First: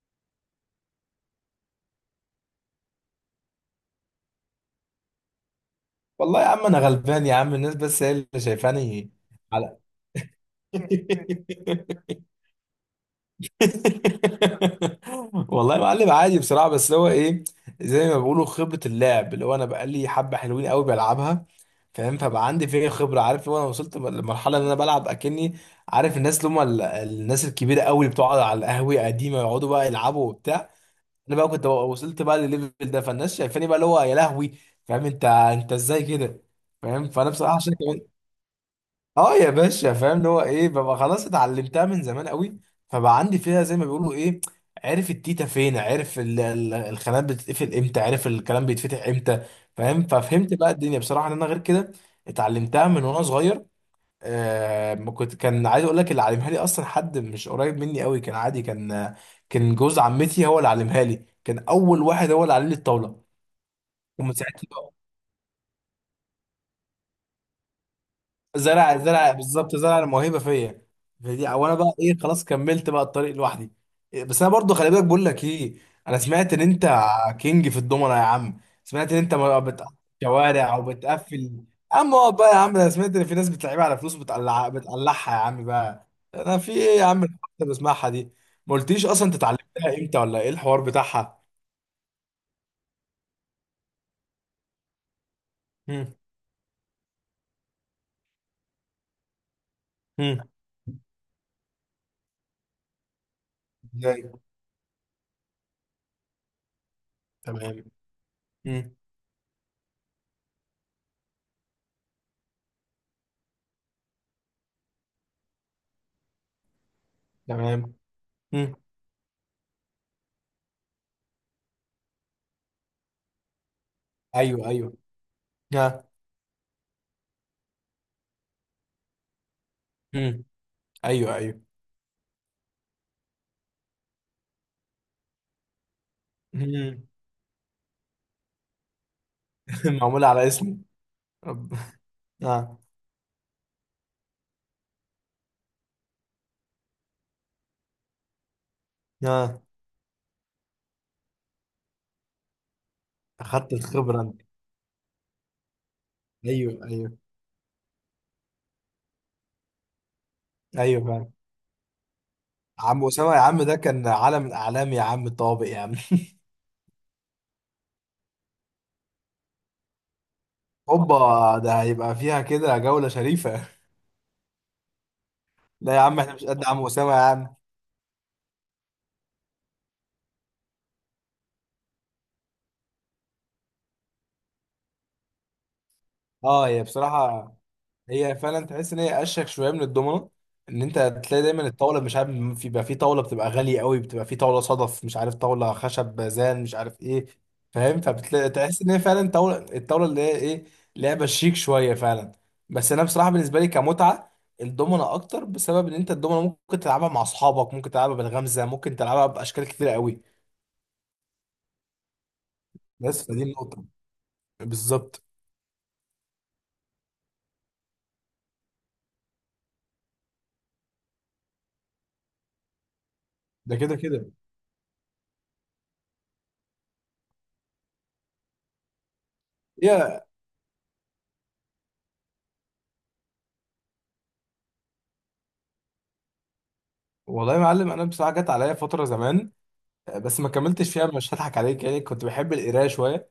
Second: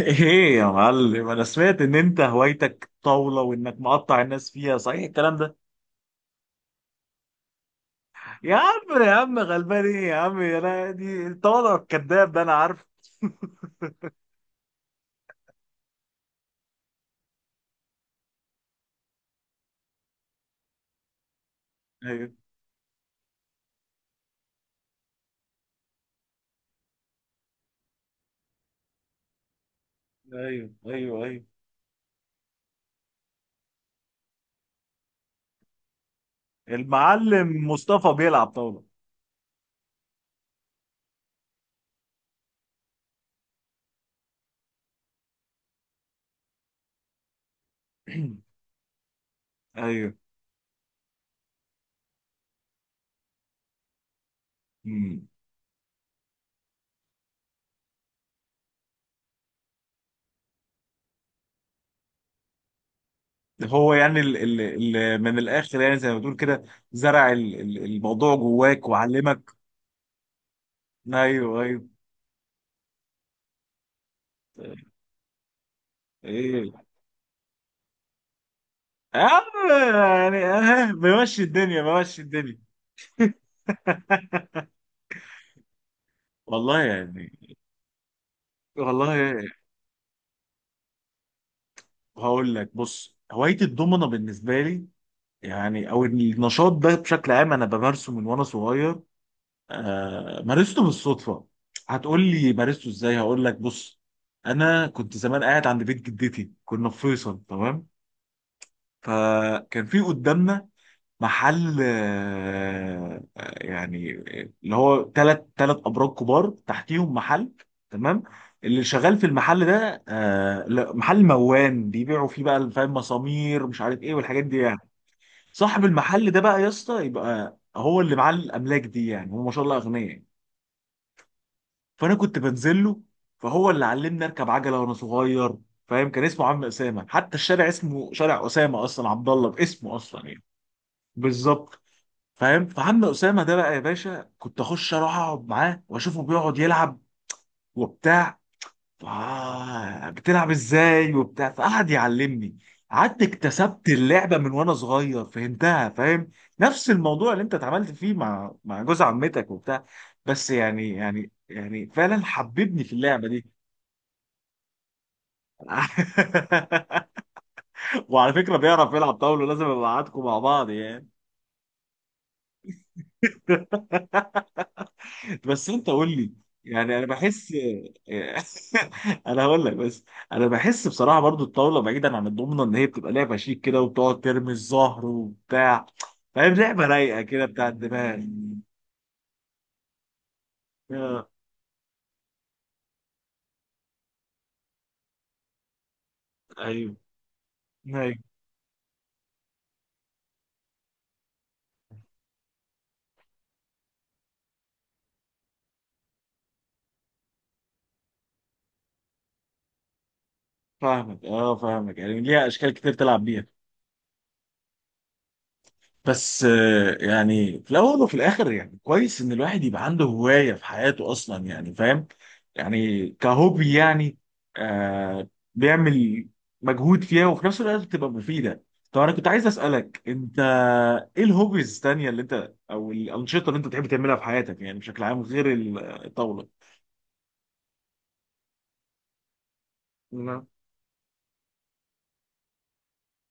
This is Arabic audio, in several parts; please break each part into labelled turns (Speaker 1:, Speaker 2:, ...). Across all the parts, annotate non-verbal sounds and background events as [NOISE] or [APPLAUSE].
Speaker 1: ايه يا معلم، انا سمعت ان انت هوايتك طاولة وانك مقطع الناس فيها، صحيح الكلام ده؟
Speaker 2: والله يا عم انا غلبان يا عم الناس بس هي اللي
Speaker 1: يا عم يا
Speaker 2: شايفاني
Speaker 1: عم
Speaker 2: على.
Speaker 1: غلبان ايه يا عم،
Speaker 2: [LAUGHS]
Speaker 1: انا دي الطاولة، الكذاب ده انا عارف.
Speaker 2: والله يا معلم عادي بصراحه، بس هو ايه، زي ما بيقولوا خبره اللعب، اللي هو انا بقالي حبه حلوين قوي بلعبها، فاهم؟
Speaker 1: ايوه،
Speaker 2: فبقى عندي فيها خبره، عارف اللي هو انا وصلت لمرحله ان انا بلعب اكني عارف الناس اللي هم الناس الكبيره قوي اللي بتقعد على القهوه قديمه يقعدوا بقى يلعبوا
Speaker 1: ايوه،
Speaker 2: وبتاع.
Speaker 1: ايوه.
Speaker 2: انا
Speaker 1: ايوه.
Speaker 2: بقى كنت وصلت بقى للليفل ده، فالناس شايفاني بقى اللي هو يا لهوي، فاهم؟ انت ازاي كده؟ فاهم؟ فانا بصراحه
Speaker 1: المعلم
Speaker 2: عشان كده،
Speaker 1: مصطفى بيلعب طاولة.
Speaker 2: اه يا باشا، فاهم اللي هو ايه، ببقى خلاص اتعلمتها من زمان قوي، فبقى عندي فيها زي ما بيقولوا ايه، عارف التيتا فين، عارف الخانات بتتقفل امتى، عارف
Speaker 1: [CLEARS THROAT]
Speaker 2: الكلام بيتفتح امتى، فاهم؟
Speaker 1: ايوه.
Speaker 2: ففهمت بقى الدنيا بصراحه ان انا غير كده. اتعلمتها من وانا صغير. آه، ما
Speaker 1: أمم.
Speaker 2: كنت كان عايز اقول لك، اللي علمها لي اصلا حد مش قريب مني قوي، كان عادي، كان كان جوز عمتي هو اللي علمها لي، كان اول واحد هو اللي علم لي الطاوله،
Speaker 1: هو يعني
Speaker 2: ومن
Speaker 1: ال ال
Speaker 2: ساعتها.
Speaker 1: ال من الاخر، يعني زي ما بتقول كده. زرع الموضوع جواك
Speaker 2: زرع
Speaker 1: وعلمك.
Speaker 2: بالظبط، زرع الموهبه فيا. فدي،
Speaker 1: ايوه،
Speaker 2: او انا
Speaker 1: ايوه.
Speaker 2: بقى ايه، خلاص كملت بقى الطريق لوحدي. إيه، بس انا برضو خلي بالك بقول لك ايه، انا سمعت ان
Speaker 1: ايه
Speaker 2: انت كينج في الضمنه يا عم، سمعت ان
Speaker 1: يا
Speaker 2: انت
Speaker 1: عم،
Speaker 2: ما بتقفل
Speaker 1: يعني
Speaker 2: شوارع، او
Speaker 1: بمشي
Speaker 2: بتقفل؟
Speaker 1: الدنيا
Speaker 2: اما
Speaker 1: بمشي
Speaker 2: هو بقى، يا
Speaker 1: الدنيا.
Speaker 2: عم انا سمعت ان في ناس بتلعبها على فلوس، بتقلع بتقلعها يا عم بقى، انا في
Speaker 1: والله
Speaker 2: ايه يا عم
Speaker 1: يعني.
Speaker 2: الحاجات اللي بسمعها دي؟ ما قلتليش
Speaker 1: والله
Speaker 2: اصلا انت
Speaker 1: يعني.
Speaker 2: اتعلمتها امتى، ولا ايه الحوار بتاعها؟
Speaker 1: هقول لك، بص، هواية الضمنة بالنسبة لي، يعني أو
Speaker 2: هم.
Speaker 1: النشاط ده بشكل عام أنا بمارسه من وأنا صغير. آه،
Speaker 2: هم.
Speaker 1: مارسته بالصدفة. هتقول لي مارسته إزاي؟ هقول لك، بص.
Speaker 2: ازاي.
Speaker 1: أنا كنت زمان قاعد عند بيت جدتي، كنا في فيصل،
Speaker 2: تمام.
Speaker 1: تمام.
Speaker 2: هم.
Speaker 1: فكان في قدامنا محل، يعني اللي هو تلات ابراج كبار تحتيهم محل.
Speaker 2: تمام.
Speaker 1: تمام.
Speaker 2: هم.
Speaker 1: اللي شغال في المحل ده، لا، محل موان بيبيعوا فيه بقى فاهم، مسامير مش عارف ايه والحاجات دي
Speaker 2: ايوه
Speaker 1: يعني.
Speaker 2: ايوه.
Speaker 1: صاحب
Speaker 2: ها.
Speaker 1: المحل ده بقى يا اسطى، يبقى هو اللي معاه الاملاك دي، يعني هو ما شاء الله اغنياء يعني.
Speaker 2: هم. ايوه ايوه.
Speaker 1: فانا كنت بنزل له، فهو اللي علمني اركب عجله وانا صغير. فاهم، كان اسمه عم
Speaker 2: مم.
Speaker 1: اسامه، حتى الشارع اسمه شارع اسامه اصلا، عبد الله
Speaker 2: [LAUGHS]
Speaker 1: باسمه اصلا
Speaker 2: معمولة
Speaker 1: يعني.
Speaker 2: على اسمه. رب-
Speaker 1: بالظبط. فاهم،
Speaker 2: اه.
Speaker 1: فعم اسامه ده بقى يا باشا كنت اخش اروح اقعد معاه واشوفه بيقعد يلعب وبتاع. ف-
Speaker 2: اه.
Speaker 1: بتلعب ازاي وبتاع، فقعد يعلمني. قعدت
Speaker 2: اخدت
Speaker 1: اكتسبت
Speaker 2: الخبرة
Speaker 1: اللعبه
Speaker 2: انت.
Speaker 1: من وانا صغير، فهمتها، فاهم.
Speaker 2: ايوه
Speaker 1: نفس
Speaker 2: ايوه.
Speaker 1: الموضوع اللي انت اتعاملت فيه مع جوز عمتك وبتاع. بس يعني
Speaker 2: ايوه
Speaker 1: يعني
Speaker 2: فعلا.
Speaker 1: يعني فعلا حببني في
Speaker 2: عم
Speaker 1: اللعبه
Speaker 2: أسامة يا
Speaker 1: دي.
Speaker 2: عم، ده كان علم من أعلام يا عم الطوابق يا عم.
Speaker 1: [LAUGHS] وعلى فكره، بيعرف يلعب طاوله لازم ابقى معاكم مع بعض يعني.
Speaker 2: هوبا، ده هيبقى فيها كده جولة شريفة.
Speaker 1: [LAUGHS] بس انت
Speaker 2: لا يا
Speaker 1: قول
Speaker 2: عم
Speaker 1: لي،
Speaker 2: احنا مش قد عم
Speaker 1: يعني انا
Speaker 2: أسامة يا
Speaker 1: بحس،
Speaker 2: عم.
Speaker 1: [LAUGHS] انا هقول لك بس. انا بحس بصراحه برضو الطاوله بعيدا عن الضمنه، ان هي بتبقى لعبه شيك كده، وبتقعد ترمي الزهر وبتاع. فاهم،
Speaker 2: اه، هي
Speaker 1: لعبه رايقه كده،
Speaker 2: بصراحة
Speaker 1: بتاع الدماغ.
Speaker 2: هي فعلا تحس ان هي اشيك شويه من الدومنه. ان انت
Speaker 1: آه،
Speaker 2: تلاقي دايما الطاوله مش عارف، بيبقى في طاوله بتبقى غاليه قوي، بتبقى في طاوله صدف، مش عارف طاوله خشب بازان، مش
Speaker 1: ايوه،
Speaker 2: عارف ايه، فاهم؟
Speaker 1: ايوه،
Speaker 2: فبتلاقي تحس ان هي فعلا طاوله، الطاوله اللي هي ايه، لعبه شيك شويه فعلا. بس انا بصراحه بالنسبه لي كمتعه الدومنه اكتر، بسبب ان انت الدومنه ممكن تلعبها مع اصحابك، ممكن تلعبها بالغمزه، ممكن تلعبها باشكال كتير قوي.
Speaker 1: فاهمك، فاهمك، يعني ليها اشكال كتير تلعب
Speaker 2: بس فدي
Speaker 1: بيها.
Speaker 2: النقطه. بالظبط.
Speaker 1: بس يعني في الاول وفي الاخر، يعني كويس ان الواحد يبقى عنده هوايه في حياته اصلا يعني فاهم، يعني كهوبي
Speaker 2: ده كده
Speaker 1: يعني.
Speaker 2: كده.
Speaker 1: آه. بيعمل مجهود فيها، وفي نفس الوقت بتبقى مفيده. طب انا كنت عايز اسالك
Speaker 2: هي
Speaker 1: انت، ايه الهوبيز الثانيه اللي انت، او الانشطه اللي انت بتحب تعملها في حياتك يعني بشكل عام، غير الطاوله؟
Speaker 2: والله يا معلم، انا بصراحه جت عليا فتره زمان، بس
Speaker 1: نعم.
Speaker 2: ما كملتش فيها مش هضحك عليك، يعني كنت بحب القرايه شويه.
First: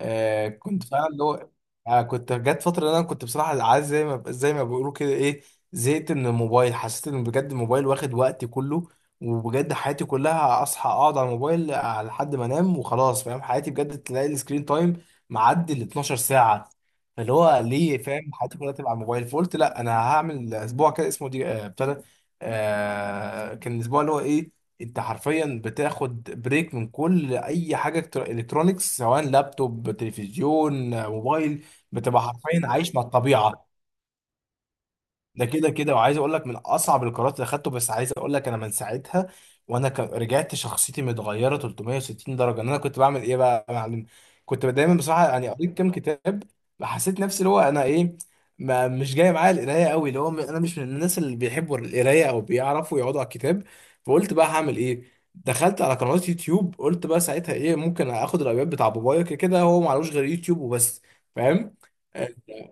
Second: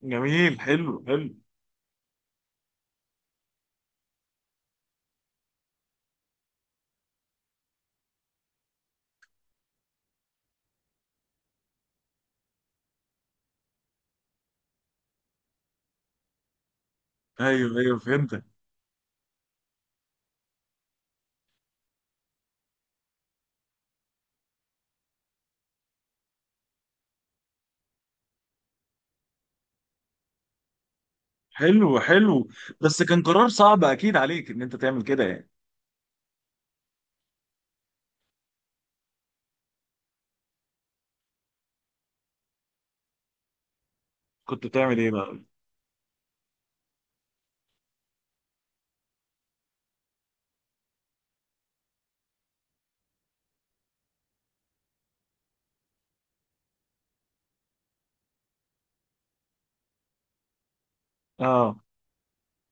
Speaker 2: آه
Speaker 1: جميل،
Speaker 2: كنت
Speaker 1: حلو،
Speaker 2: فعلا اللي
Speaker 1: حلو.
Speaker 2: هو، آه كنت جت فتره إن انا كنت بصراحه عايز زي ما بيقولوا كده ايه، زهقت من الموبايل، حسيت ان بجد الموبايل واخد وقتي كله، وبجد حياتي كلها اصحى اقعد على الموبايل، آه، لحد ما انام وخلاص، فاهم؟ حياتي بجد تلاقي السكرين تايم معدي ال 12 ساعه، فاللي هو
Speaker 1: ايوه، ايوه،
Speaker 2: ليه، فاهم؟
Speaker 1: فهمتك.
Speaker 2: حياتي كلها تبقى على الموبايل، فقلت لا انا هعمل اسبوع كده اسمه دي، آه ابتدى. آه كان الاسبوع اللي هو ايه، انت حرفيا بتاخد بريك من كل اي حاجه، الكترونيكس، سواء لابتوب، تلفزيون، موبايل،
Speaker 1: حلو،
Speaker 2: بتبقى
Speaker 1: حلو.
Speaker 2: حرفيا عايش
Speaker 1: بس
Speaker 2: مع
Speaker 1: كان قرار
Speaker 2: الطبيعه.
Speaker 1: صعب اكيد عليك ان انت تعمل كده
Speaker 2: ده
Speaker 1: يعني.
Speaker 2: كده كده، وعايز اقول لك من اصعب القرارات اللي اخدته، بس عايز اقول لك انا من ساعتها وانا رجعت شخصيتي متغيره 360 درجه. ان انا كنت بعمل ايه بقى يا معلم،
Speaker 1: كنت
Speaker 2: كنت دايما
Speaker 1: بتعمل ايه
Speaker 2: بصراحه
Speaker 1: بقى؟
Speaker 2: يعني قريت كام كتاب، حسيت نفسي اللي هو انا ايه، ما مش جاي معايا القرايه قوي، اللي هو انا مش من الناس اللي بيحبوا القرايه او بيعرفوا يقعدوا على الكتاب. فقلت بقى هعمل ايه، دخلت على قنوات يوتيوب، قلت بقى ساعتها ايه، ممكن اخد الايباد بتاع بابايا، كده كده هو معلوش غير يوتيوب وبس، فاهم؟
Speaker 1: اه.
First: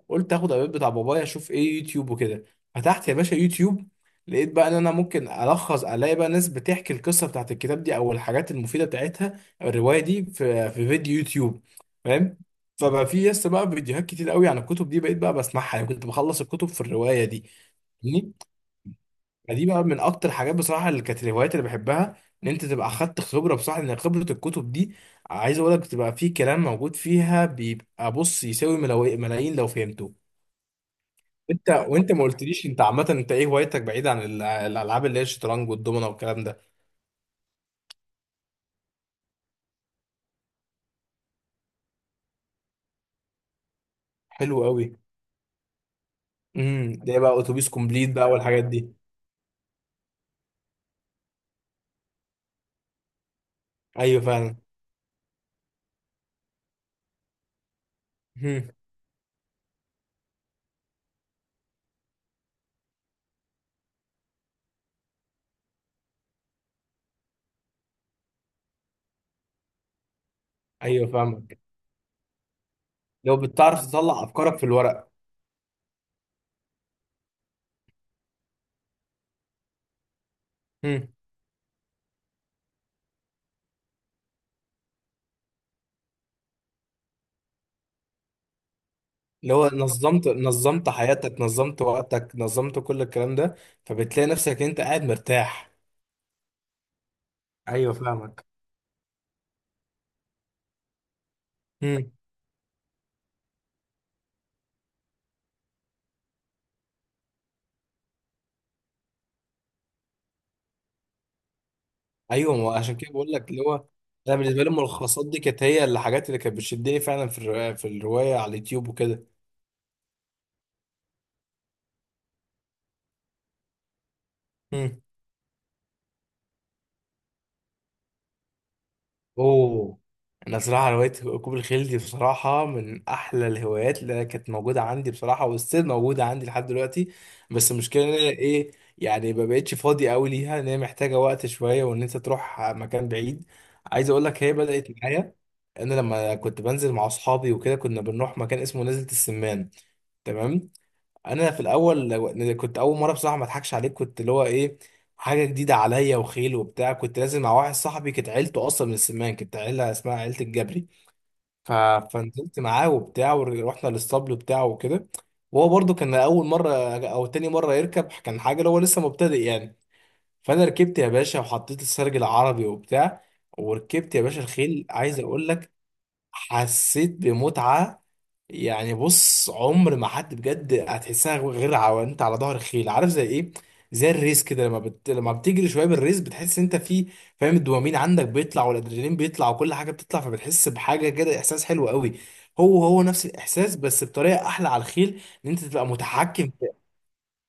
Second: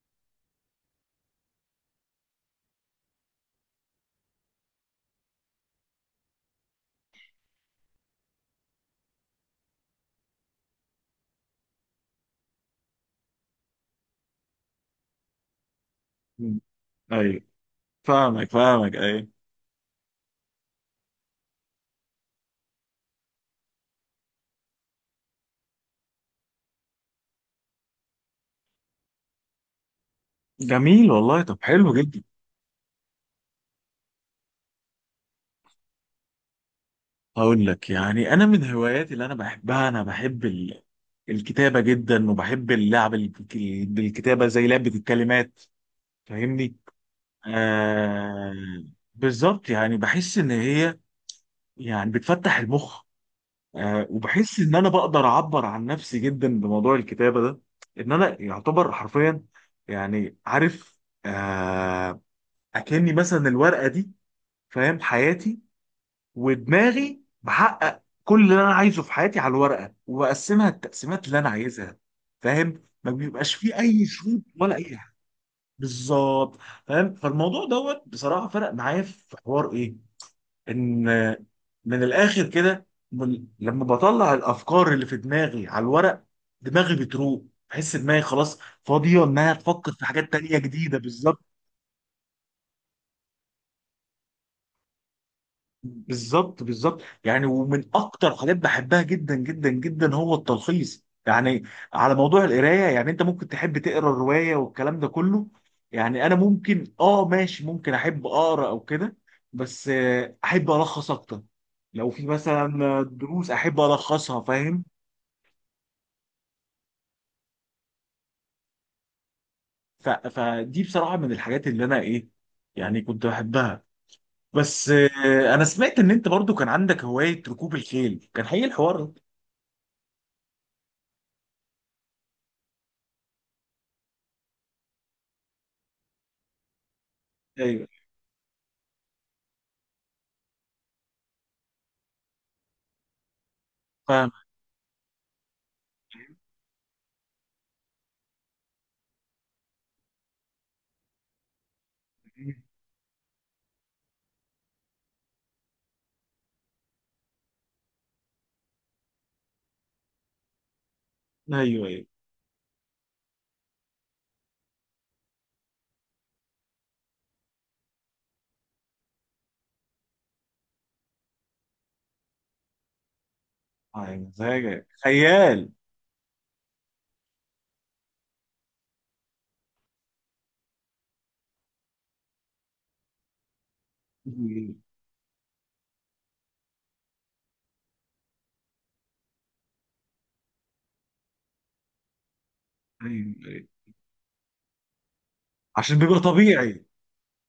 Speaker 2: قلت اخد الابيض بتاع بابايا اشوف ايه يوتيوب وكده. فتحت يا باشا يوتيوب، لقيت بقى ان انا ممكن الخص، الاقي بقى ناس بتحكي القصه بتاعت الكتاب دي، او الحاجات المفيده بتاعتها، أو الروايه دي في في فيديو يوتيوب، فاهم؟ فبقى في يس بقى فيديوهات كتير قوي عن الكتب دي، بقيت بقى بسمعها، يعني كنت بخلص
Speaker 1: مم.
Speaker 2: الكتب في الروايه
Speaker 1: ايوه،
Speaker 2: دي، فاهمني؟
Speaker 1: فاهمك فاهمك، ايوه.
Speaker 2: فدي بقى من اكتر الحاجات بصراحه اللي كانت الهوايات اللي بحبها، ان انت تبقى اخدت خبره، بصراحه لان خبره الكتب دي، عايز اقول لك بتبقى في كلام موجود فيها، بيبقى بص يساوي ملايين لو فهمته.
Speaker 1: جميل والله، طب
Speaker 2: انت
Speaker 1: حلو
Speaker 2: وانت
Speaker 1: جدا.
Speaker 2: ما قلتليش انت عامه انت ايه هوايتك، بعيد عن الالعاب اللي هي الشطرنج والدومنه والكلام ده؟
Speaker 1: هقول لك، يعني انا من هواياتي اللي انا بحبها، انا بحب ال... الكتابه جدا، وبحب اللعب ال- بالكتابه،
Speaker 2: حلو
Speaker 1: زي
Speaker 2: قوي.
Speaker 1: لعبه الكلمات. فاهمني.
Speaker 2: امم، ده إيه بقى، اتوبيس كومبليت بقى
Speaker 1: آه.
Speaker 2: والحاجات دي؟
Speaker 1: بالظبط، يعني بحس ان هي، يعني بتفتح المخ. آه،
Speaker 2: ايوه فعلا.
Speaker 1: وبحس ان انا بقدر اعبر عن نفسي جدا بموضوع الكتابه ده، ان انا
Speaker 2: امم.
Speaker 1: يعتبر حرفيا، يعني عارف، آه، اكني مثلا الورقه دي، فاهم، حياتي ودماغي بحقق كل اللي انا عايزه في حياتي على الورقه، وبقسمها
Speaker 2: ايوه
Speaker 1: التقسيمات اللي انا
Speaker 2: فاهمك.
Speaker 1: عايزها. فاهم، ما
Speaker 2: لو
Speaker 1: بيبقاش فيه
Speaker 2: بتعرف
Speaker 1: اي
Speaker 2: تطلع
Speaker 1: شروط
Speaker 2: افكارك في
Speaker 1: ولا اي
Speaker 2: الورق.
Speaker 1: حاجه. بالظبط. فاهم، فالموضوع دوت بصراحه فرق معايا في حوار ايه، ان
Speaker 2: امم.
Speaker 1: من الاخر كده، لما بطلع الافكار اللي في دماغي على الورق، دماغي بتروق، بحس دماغي خلاص فاضيه انها
Speaker 2: اللي هو
Speaker 1: تفكر في
Speaker 2: نظمت،
Speaker 1: حاجات تانية
Speaker 2: نظمت
Speaker 1: جديده.
Speaker 2: حياتك،
Speaker 1: بالظبط،
Speaker 2: نظمت وقتك، نظمت كل الكلام ده، فبتلاقي نفسك انت قاعد مرتاح.
Speaker 1: بالظبط، بالظبط، يعني ومن
Speaker 2: ايوه
Speaker 1: اكتر
Speaker 2: فاهمك.
Speaker 1: حاجات بحبها جدا جدا جدا هو التلخيص، يعني
Speaker 2: امم.
Speaker 1: على موضوع القرايه، يعني انت ممكن تحب تقرا الروايه والكلام ده كله، يعني انا ممكن ماشي، ممكن احب اقرا او كده، بس احب الخص اكتر. لو في
Speaker 2: ايوه، ما عشان
Speaker 1: مثلا
Speaker 2: كده بقول
Speaker 1: دروس
Speaker 2: لك اللي
Speaker 1: احب
Speaker 2: هو، انا
Speaker 1: الخصها،
Speaker 2: بالنسبه لي
Speaker 1: فاهم.
Speaker 2: الملخصات دي كانت هي الحاجات اللي كانت بتشدني فعلا في في الروايه على اليوتيوب وكده.
Speaker 1: فدي بصراحه من الحاجات اللي انا ايه، يعني كنت بحبها. بس
Speaker 2: امم،
Speaker 1: انا سمعت ان انت برضو كان عندك هوايه ركوب الخيل، كان حقيقي الحوار ده؟
Speaker 2: اوه. انا صراحه هوايه ركوب الخيل دي بصراحه من احلى الهوايات اللي أنا كانت موجوده عندي، بصراحه والسير موجوده عندي لحد دلوقتي. بس
Speaker 1: ايوه.
Speaker 2: المشكله ان انا ايه، يعني ما بقتش فاضي قوي ليها، ان هي محتاجه وقت شويه، وان انت تروح مكان بعيد. عايز اقول
Speaker 1: فاهم.
Speaker 2: لك هي بدات معايا، انا لما كنت بنزل مع اصحابي وكده كنا بنروح مكان اسمه نزلة السمان، تمام؟ انا في الاول كنت اول مره بصراحه ما اضحكش عليك، كنت اللي هو ايه، حاجه جديده عليا، وخيل وبتاع، كنت لازم مع واحد صاحبي كانت عيلته اصلا من السمان، كانت عيله اسمها عيله الجبري، ف...
Speaker 1: ايوه، ايوه.
Speaker 2: فنزلت معاه وبتاع، ورحنا للاسطبل بتاعه وكده. وهو برضو كان اول مره او تاني مره يركب، كان حاجه اللي هو لسه مبتدئ يعني. فانا ركبت يا باشا، وحطيت السرج العربي وبتاع، وركبت
Speaker 1: ايوه،
Speaker 2: يا باشا
Speaker 1: مزاجك
Speaker 2: الخيل. عايز اقول
Speaker 1: خيال.
Speaker 2: لك حسيت بمتعه، يعني بص عمر ما حد بجد هتحسها غير انت على ظهر الخيل، عارف زي ايه، زي الريس كده
Speaker 1: ايوه،
Speaker 2: لما لما بتجري شويه بالريس بتحس انت في، فاهم؟ الدوبامين عندك بيطلع، والادرينالين بيطلع، وكل حاجه بتطلع، فبتحس بحاجه كده احساس حلو قوي. هو هو نفس
Speaker 1: ايوه،
Speaker 2: الاحساس، بس بطريقه احلى على الخيل، ان انت تبقى
Speaker 1: عشان بيبقى
Speaker 2: متحكم
Speaker 1: طبيعي.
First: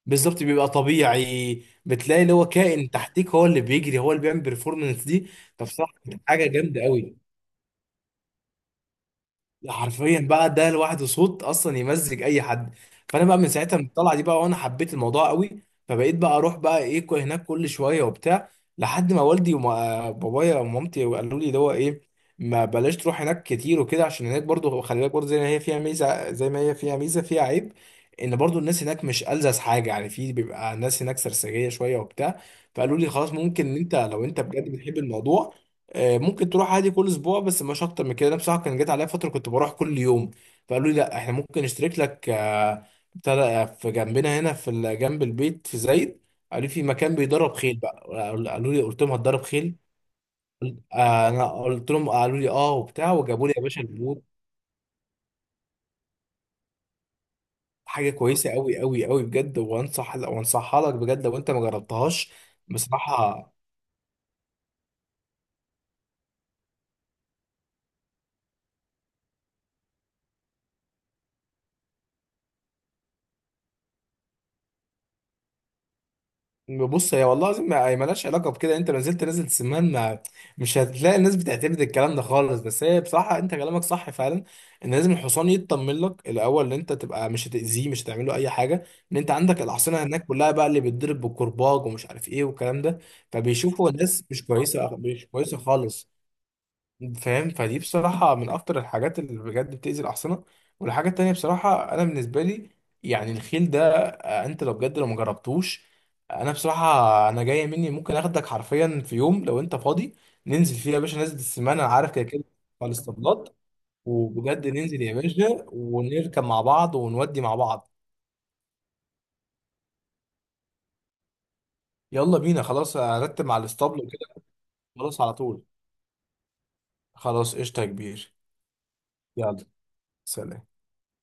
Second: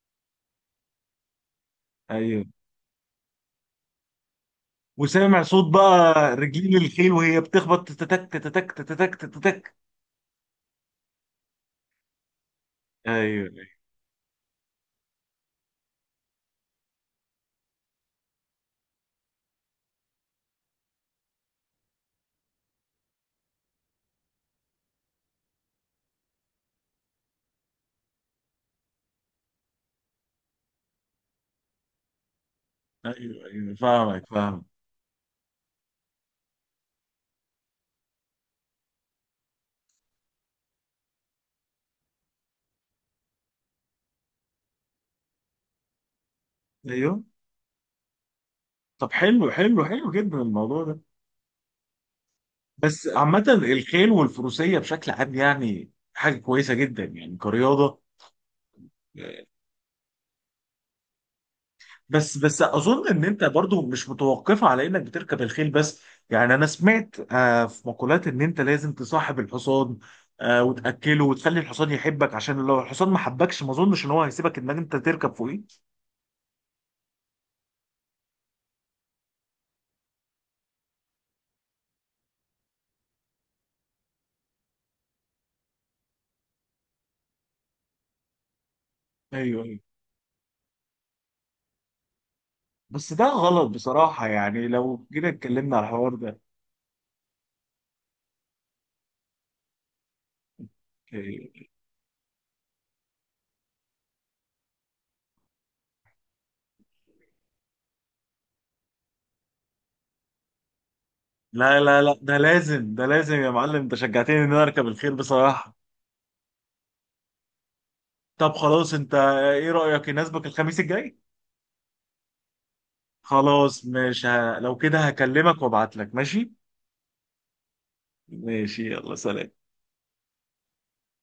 Speaker 2: بالظبط، بيبقى طبيعي، بتلاقي اللي
Speaker 1: ايوه،
Speaker 2: هو كائن تحتيك هو اللي بيجري، هو اللي بيعمل بيرفورمانس دي.
Speaker 1: وسامع صوت
Speaker 2: فبصراحه
Speaker 1: بقى
Speaker 2: كانت حاجه
Speaker 1: رجلين
Speaker 2: جامده
Speaker 1: الخيل
Speaker 2: قوي.
Speaker 1: وهي بتخبط، تتك تتك تتك
Speaker 2: لا
Speaker 1: تتك.
Speaker 2: حرفيا بقى ده لوحده صوت اصلا يمزج اي حد. فانا بقى
Speaker 1: ايوه.
Speaker 2: من ساعتها من الطلعه دي بقى، وانا حبيت الموضوع قوي، فبقيت بقى اروح بقى ايه هناك كل شويه وبتاع. لحد ما والدي وبابايا ومامتي قالوا لي ده هو ايه، ما بلاش تروح هناك كتير وكده، عشان هناك برضو خلي بالك، برضو زي ما هي فيها ميزه، فيها عيب، ان برضو الناس هناك مش ألذذ حاجه يعني، في بيبقى الناس هناك سرسجيه شويه وبتاع. فقالوا لي خلاص
Speaker 1: ايوه،
Speaker 2: ممكن
Speaker 1: ايوه
Speaker 2: إن انت
Speaker 1: فاهمك
Speaker 2: لو انت
Speaker 1: فاهمك،
Speaker 2: بجد بتحب الموضوع، آه، ممكن تروح عادي كل اسبوع، بس مش اكتر من كده، انا بصراحه كان جات عليا فتره كنت بروح كل يوم. فقالوا لي لا احنا ممكن نشترك لك، آه، بتاع ده، آه، في جنبنا هنا في جنب البيت في زايد. قالوا لي في مكان
Speaker 1: ايوه.
Speaker 2: بيدرب خيل بقى، قالوا لي، قلت
Speaker 1: طب
Speaker 2: لهم هتدرب
Speaker 1: حلو
Speaker 2: خيل؟
Speaker 1: حلو حلو جدا الموضوع ده.
Speaker 2: آه، انا قلت لهم، قالوا لي اه
Speaker 1: بس
Speaker 2: وبتاع،
Speaker 1: عامة
Speaker 2: وجابوا لي يا باشا
Speaker 1: الخيل
Speaker 2: البوت.
Speaker 1: والفروسية بشكل عام يعني حاجة كويسة جدا يعني كرياضة.
Speaker 2: حاجه كويسه قوي قوي قوي بجد، وانصح وانصحها لك بجد لو انت ما جربتهاش.
Speaker 1: بس اظن ان انت
Speaker 2: بصراحه
Speaker 1: برضو مش متوقفه على انك بتركب الخيل بس، يعني انا سمعت في مقولات ان انت لازم تصاحب الحصان، وتاكله وتخلي الحصان يحبك، عشان لو الحصان ما حبكش ما اظنش ان هو هيسيبك انك انت تركب فوقيه.
Speaker 2: بص هي والله العظيم ما ما لهاش علاقه بكده، انت لو نزلت نازل سمان ما، مش هتلاقي الناس بتعتمد الكلام ده خالص. بس هي بصراحه انت كلامك صح فعلا، ان لازم الحصان يطمن لك الاول، ان انت تبقى مش هتاذيه، مش هتعمل له اي حاجه. ان انت عندك
Speaker 1: ايوه، ايوه.
Speaker 2: الاحصنه هناك كلها بقى اللي بتضرب بالكرباج، ومش عارف ايه، والكلام ده،
Speaker 1: بس ده غلط
Speaker 2: فبيشوفوا الناس
Speaker 1: بصراحه،
Speaker 2: مش
Speaker 1: يعني
Speaker 2: كويسه،
Speaker 1: لو
Speaker 2: مش
Speaker 1: جينا
Speaker 2: كويسه
Speaker 1: اتكلمنا على
Speaker 2: خالص،
Speaker 1: الحوار ده.
Speaker 2: فاهم؟ فدي بصراحة من أكتر الحاجات اللي بجد بتأذي الأحصنة. والحاجة التانية
Speaker 1: إيه.
Speaker 2: بصراحة أنا بالنسبة لي، يعني الخيل ده آه، أنت لو بجد لو مجربتوش، أنا بصراحة أنا جاية مني ممكن أخدك حرفيا في يوم لو أنت فاضي، ننزل فيه يا باشا نزلة
Speaker 1: لا،
Speaker 2: السمان، أنا
Speaker 1: لا،
Speaker 2: عارف
Speaker 1: لا،
Speaker 2: كده
Speaker 1: ده
Speaker 2: كده على
Speaker 1: لازم ده لازم يا
Speaker 2: الاسطبلات،
Speaker 1: معلم، انت شجعتني ان انا
Speaker 2: وبجد
Speaker 1: اركب
Speaker 2: ننزل يا
Speaker 1: الخيل
Speaker 2: باشا
Speaker 1: بصراحه.
Speaker 2: ونركب مع بعض ونودي مع بعض.
Speaker 1: طب خلاص، انت ايه رايك، يناسبك الخميس الجاي؟
Speaker 2: يلا بينا خلاص، أرتب مع
Speaker 1: خلاص،
Speaker 2: الاسطبل
Speaker 1: مش
Speaker 2: وكده.
Speaker 1: ه... لو كده
Speaker 2: خلاص على
Speaker 1: هكلمك
Speaker 2: طول.
Speaker 1: وابعت لك، ماشي.
Speaker 2: خلاص قشطة يا كبير.
Speaker 1: ماشي، يلا، سلام.
Speaker 2: يلا سلام.